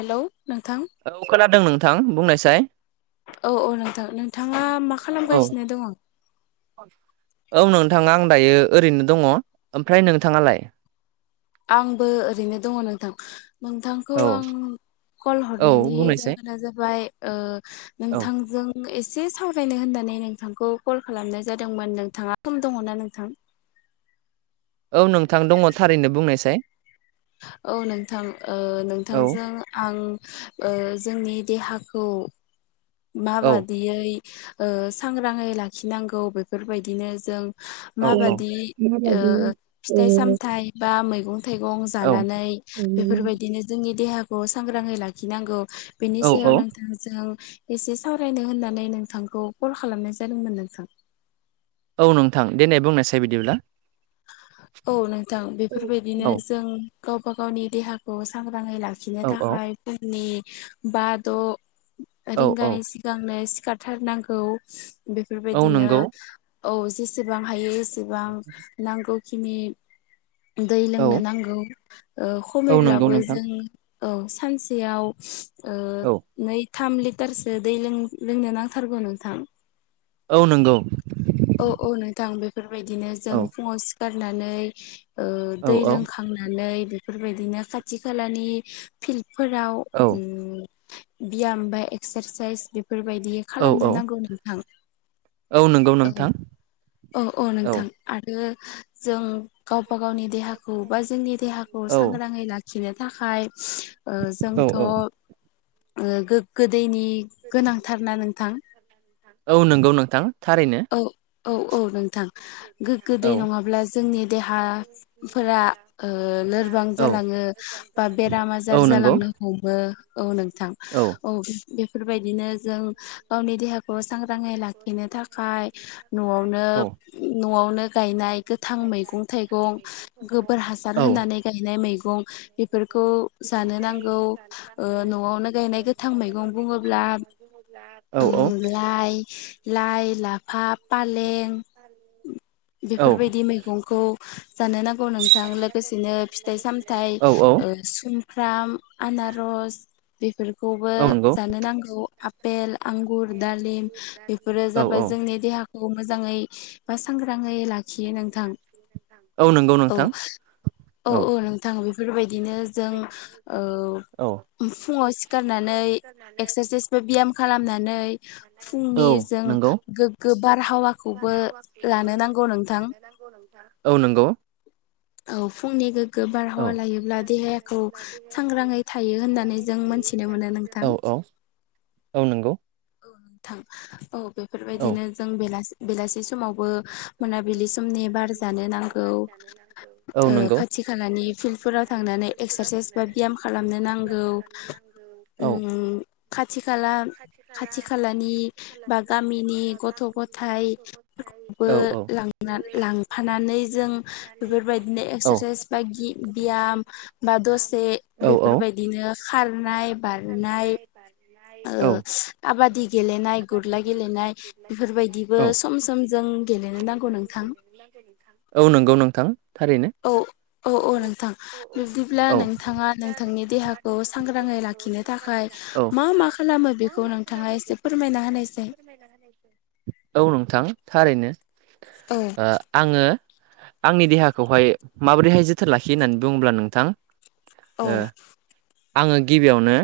Hello नोंथां औ खोनादों नोंथां बुंनायसाय औ औ नोंथां नोंथाङा मा औ खालामगासिनो दङ? औ नोंथाङा आं दायो ओरैनो दङ ओमफ्राय नोंथाङालाय आंबो ओरैनो दङ नोंथां नोंथांखौ औ आं कल औ हरनायनि बुंनायसाय जाहोना जाबाय ओ औ नोंथांजों ए से सावरायनो होननानै नोंथांखौ कल खालामनाय जादोंमोन नोंथाङा सम दङना नोंथां? [inaudible] औ नोंथां दङ थारैनो बुंनायसाय औ नोंथां ओ औ नोंथांजों आं जोंनि देहाखौ औ माबादियै ओ सांग्राङै लाखिनांगौ बेफोरबायदिनो जों औ माबादि ओ फिथाइ सामथाइ बा मै गं थाइगं औ जानानै बेफोरबायदिनो जोंनि देहाखौ सांग्राङै लाखिनांगौ। बेनि औ सायाव औ नोंथांजों एसे सावरायनो होननानै नोंथांखौ कल खालामनाय जादोंमोन नोंथां। औ नोंथां देनाय बुंनायसाय बिदिब्ला औ नोंथां बेफोरबायदिनो औ जों गावबा गावनि देहाखौ सां गोबाङै लाखिनो औ औ थाखाय फुंनि बा, द' औ औ रिंगानि सिगांनो सिखारथारनांगौ औ बेफोरबायदिनो नंगौ औ जेसेबां हायो एसेबां नांगौखिनि दै औ लोंनो नांगौ ओ औ नंगौ खमैब्लाबो नोंथां जों औ सानसेयाव ओ औ नै थाम लिटारसो दै लो लोंनो नांथारगौ नोंथां। औ नंगौ। औ औ नोंथां बेफोरबायदिनो जों औ फुङाव सिखारनानै ओ औ दै औ लोंखांनानै बेफोरबायदिनो खाथि खालानि फिल्डफोराव औ उम बियाम बा एक्सारसाइस बेफोरबायदि औ खालामनो औ नांगौ नोंथां औ नों औ औ औ नोंथां आरो जों गाव गावबा गावनि देहाखौ बा जोंनि देहाखौ औ सांग्राङै लाखिनो थाखाय औ जोंथ' औ गोग्गो दैनि गोनांथार ना नोंथां? औ नंगौ नोंथां थारैनो औ औ औ नोंथां गोग्गो दै औ नङाब्ला जोंनि देहाफोरा ओ लोरबां औ जालाङो बा बेराम आजार औ नंगौ जालांनो हमो औ नोंथां औ बेफोरबायदिनो जों गावनि देहा खौ सांग्राङै लाखिनो थाखाय। औ न'वावनो गायनाय गोथां मैगं थाइगं गोबोर हा हासार औ होनानै गायनाय मैगं बेफोरखौ जानो नांगौ ओ न'आवनो गायना -नाय गोथां मैगं बुङोब्ला औ लाइ ला हा पालें औ बेफोरबायदि मैगंखौ जानो नांगौ नोंथां लोगोसेनो फिथाइ सामथाइ औ औ ओ सुमफ्राम आनारस बेफोर खौबो औ नंगौ जानो नांगौ आपेल आंगुर दालिम बेफोरो औ जाबाय औ जोंनि देहाखौ मोजाङै बा सांग्रांयै लाखियो नोंथां औ नंगौ नोंथां औ औ-औ-औ नोंथां बिदिनो जों औ फुङाव सिखारनानै एक्सारसाइस बा बियाम खालामनानै औ फुंनि जों नंगौ गोग्गो बारहावाखौबो लानो नांगौ नोंथां औ नंगौ औ फुंनि गोग्गो औ बारहावा लायोब्ला देहाखौ सांग्राङै थायो होननानै जों मोनथिनो मोनो नोंथां औ औ औ नंगौ थां औ औ बेफोरबायदिनो जों बेला बेलासि समावबो मोनाबिलि समनि बार जानो नांगौ औ नंगौ खाथि खालानि फिल्डफोराव थांनानै एक्सारसाइस बा बियाम खालामनो नांगौ औ खाथि खाला खाथि खालानि बा गामिनि गथ' गथाय औ औ लांना लांफानानै जों बेफोरबायदिनो औ एक्सारसाइस गि बियाम बा दसे औ बेफोरबायदिनो खारनाय बारनाय औ काबादि गेलेनाय गुरला गेलेनाय बेफोरबायदिबो औ सम सम जों गेले [unintelligible] औ नंगौ नोंथां थारैनो औ-औ नोंथां बिब्दिब्ला औ नोंथाङा नोंथांनि देहाखौ सांग्राङै लाखिनो थाखाय औ मा मा खालामो बेखौ मा-मा नोंथाङा खालामो एसे बेखौ फोरमायना नोंथाङा एसे होनायसै फोरमायना होनै औ नोंथां थारैनो औ आङो आंनि देहाखौहाय माबोरैहाय जोथोन लाखियो होननानै बुङोब्ला नोंथां औ ओ आङो गिबियावनो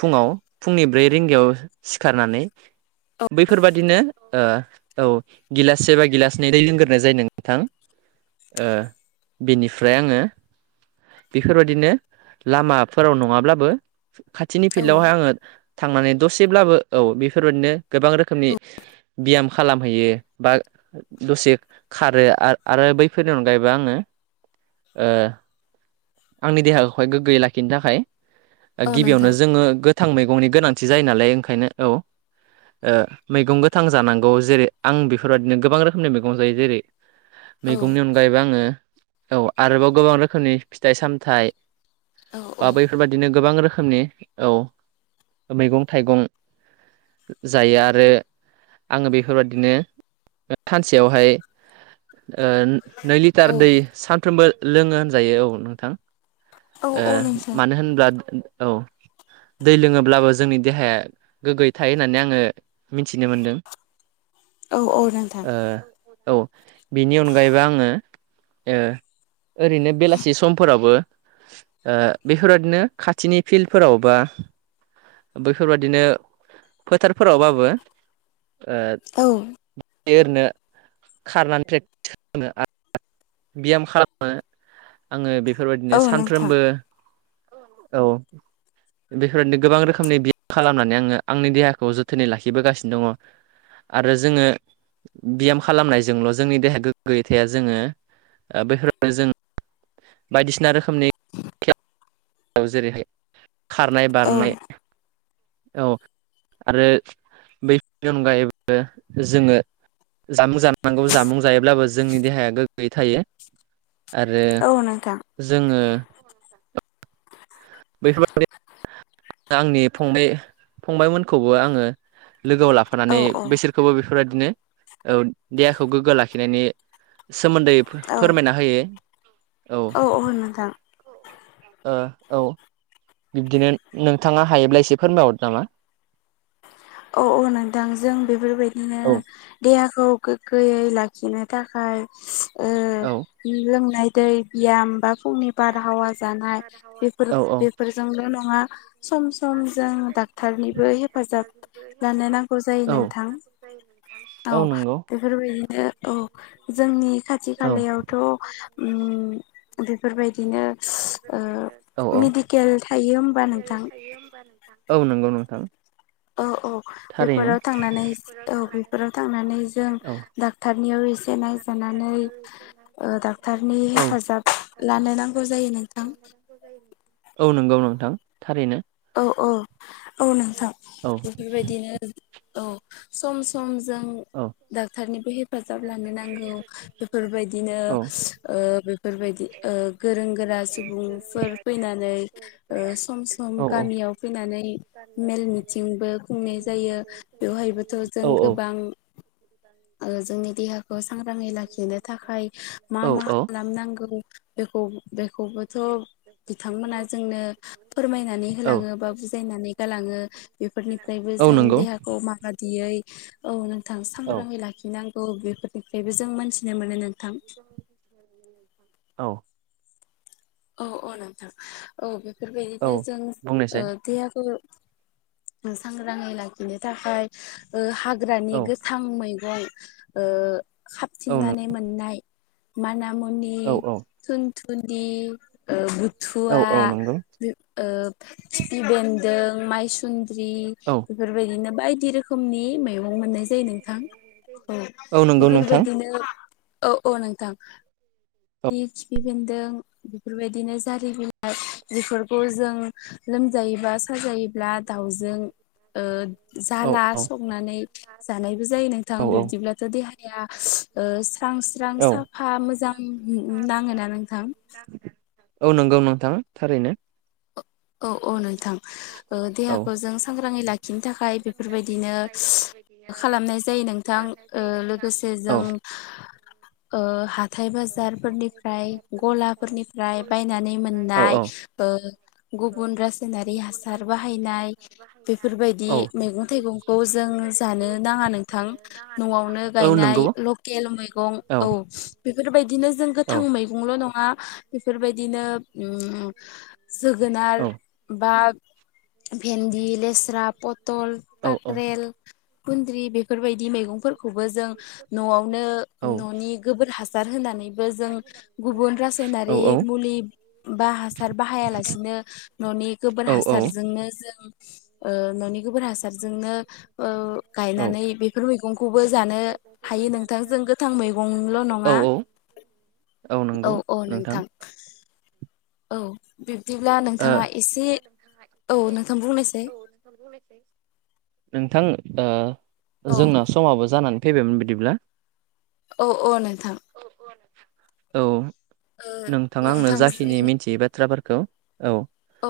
फुङाव फुंनि ब्रै रिंगायाव सिखारनानै बैफोरबादिनो ओ औ गिलास सेबा गिलासनै दै लोंग्रोनाय जायो नोंथां ओ बेनिफ्राय आङो बेफोरबायदिनो लामाफोराव नङाब्लाबो खाथिनि औ फिल्डआवहाय आङो थांनानै दसेब्लाबो औ बेफोरबायदिनो गोबां रोखोमनि औ ब्याम खालामहैयो बा दसे खारो आरो आरो बैफोरनि अनगायैबो आङो ओ आंनि देहाखौहाय गोग्गोयै लाखिनो थाखाय औ गिबियावनो नोंथां जोङो गोथां मैगंनि गोनांथि जायो नालाय ओंखायनो औ मैगं गोथां जानांगौ जेरै आं बेफोरबायदिनो गोबां रोखोमनि मैगं जायो जेरै औ मैगंनि अनगायैबो आङो औ आरोबाव गोबां रोखोमनि फिथाइ सामथाइ औ बा औ बैफोरबायादिनो गोबां रोखोमनि औ मैगं थाइगं जायो आरो आङो बेफोरबादिनो सानसेयावहाय नै लिटार औ दै सानफ्रोमबो लोङो होनजायो औ नोंथां औ औ नोंथां मानो होनब्ला औ दै लोङोब्लाबो जोंनि देहाया गोग्गोयै थायो होननानै आङो मिथिनो मोनदों औ औ नोंथां औ बेनि अनगायैबो आङो ओरैनो बेलासि समफोरावबो बेफोरबाददिनो खाथिनि फिल्डफोराव बा बेैफोरबाददिनो फोथारफोरावबाबो औ एरनो खारनानै प्रेक्टिसो आरो बियाम खालामो आङो बेफोरबायदिनो औ नोंथां सानफ्रोमबो औ बेफोरबायदिनो गोबां रोखोमनि बियाम खालामनानै आङो आंनि देहाखौ जोथोनै लाखिबोगासिनो दङ आरो जोङो ब्याम खालामनायजोंल' जोंनि देहाया गोग्गोयै थाया जोङो बेफोरनो जों बायदिसिना रोखोमनि खेला जेरैहाय खारनाय औ बारनाय औ आरो बैफोरनि अनगायैबो जोङो जामुं जानांगौ जामुं जायोब्लाबो जोंनि देहाया गोग्गोयै थायो आरो औ नोंथां जोङो बेफोरबादि आंनि फंनै फंबायमोनखौबो आङो लोगोआव लाफानानै औ औ बिसोरखौबो बेफोरबादिनो औ देहाखौ गोग्गो लाखिनायनि सोमोन्दै औ फोरमायना होयो औ औ मोजां औ बिब्दिनो नोंथाङा हायोब्ला एसे फोरमायहरदो नामा औ औ नोंथां जों बेफोरबायदिनो औ देहाखौ गोग्गोयै लाखिनो थाखाय औ लोंनाय दै बियाम बा फुंनि बारहावा जानाय बेफोर बेफोरजोंल' नङा सम सम जों दाग डक्टारनिबो हेफाजाब लानो नांगौ जायो नोंथां। औ बेफोरबायदिनो औ जोंनि खाथि औ खालायावथ' बेफोरबायदिनो ओ औ औ मेडिकेल थायो होमबा नोंथां औ नंगौ नोंथां [inaudible] औ औ थारैनो बेफोराव थांनानै औ बेफोराव थांनानै जों औ डक्टरनियाव एसे नाव थांनानै डक्टारनि औ हेफाजाब लानो नांगौ जायो। जायो नोंथां। औ नंगौ नोंथां थारैनो औ औ औ नोंथां औ बेफोरबायदिनो औ सम सम जों औ डाक्टरनिबो हेफाजाब लानो नांगौ। बेफोरबायदिनो औ बेफोरबायदि गोरों गोरा सुबुंफोर फैनानै सम सम औ गामि याव फैनानै मेल मिथिंबो खुंनाय जायो बेवहायबोथ' जों औ गोबां जोंनि देहा सांग्राङै लाखिनो थाखाय मा औ मा औ खालामनांगौ? खौबोथ' बिथांमोना जोंनो फोरमायनानै औ होलाङो बा बुजियनानै गलाङो बेनिफ्राय औ जों नंगौ देहाखौ मा दियै औ नोंथां औ सांग्राङै लाखिनांगौ बेफोरनिफ्रायबो जों मोनथिनो मोनो नोंथां। थां [unintelligible] औ औ औ नोंथां औ औ बेफोरबायदिनो जों बुंनायसाय देहाखौ सांग्राङै लाखिनो थाखाय हाग्रानि औ गोथां मैगं औ खाबथिंनानै मोननाय मानि मुनि औ नि औ औ औ बुथुवा नंगौ खिफि बेन्दों मायसुन्द्रि औ बेफोरबायदिनो बायदि रोखोमनि मैंगं मोननाय जायोमोन नोंथां औ नंगौ नोंथां बेफोरबायदिनो औ औ नोंथां। औ खिफि बेेन्दों बेफोरबायदिनो जारि बिलाइ बेफोरखौ जों लोमजायोबा साजायोब्ला दाउजों औ जाला औ संनानै जानायबो जायो नोंथां औ बिब्दिब्लाथ' देहाया स्रां स्रां औ साफा मोजां नाङोना नोंथां? औ नंगौ नोंथां थारैनो औ औ नोंथां ओ औ देहाखो जों सांग्राङै ला खिनो थाखाय बेफोरबायदिनो खालामनाय जायो नोंथां ओ लोगोसे जों औ [inaudible] ओ हाथाय बाजारफोरनिफ्राय गलाफोरनिफ्राय बायनानै औ मोननाय औ ओ गुबुन रासायनारि हासार बाहायनाय बेफोरबाय औ मैगं थाइगंखौ जों जानो नाङा नोंथां न'वावनो औ नंगौ गायनाय लकेल मै गं औ बेफोरबायदिनो जों औ गोथां मैगंल' नङा बेफोरबायदिनो उम औ जोगोनार बा भेन्दि, लेस्रा, प टल औ काक्रेल, कुन्द्रि बेफोरबायदि मैगंफोरखौ बो जों न'वावनो औ न'नि गोबोर हासार होनानै बो जों गुबुन रासायनारि मुलि बा हासार बाहायालासिनो न'नि गोबोर औ औ हासारजोंनो जों ओ न'नि गोबोर हासारजोंनो ओ औ गायनानै बेफोर खौबो जानो हायो नोंथां जों गोथां मैगंल' औ नङा औ औ नोंथां औ बिब्दिब्ला ओ नोंथाङा एसे औ नोंथां बुंनायसाय नोंथां ओ औ जोंना समाबो जानानै फैबायमोन बिदिब्ला औ औ नोंथां औ ओ नोंथाङा आंनो जाखिनि नोंथांजों मिथियै बाथ्राफोरखौ औ औ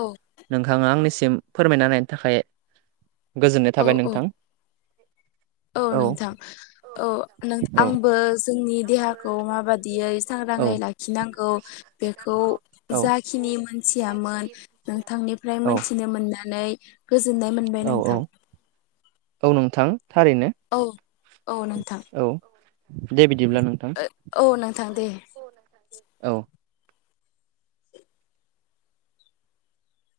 नोंथाङा आंनिसिम फोरमायना होनायनि थाखाय गोजोननाय औ थाबाय औ नोंथां। औ नोंथां औ औ आंबो जोंनि देहाखौ माबा दियै सांग्राङै औ लाखिनांगौ बेखौ औ जाखिनि मोनथियामोन नोंथांनिफ्राय औ मोनथिनो मोननानै गोजोननाय मोनबाय औ औ नोंथां। औ नोंथां थारैनो औ औ नोंथां औ। दे बिदिब्ला नोंथां। थां दे औ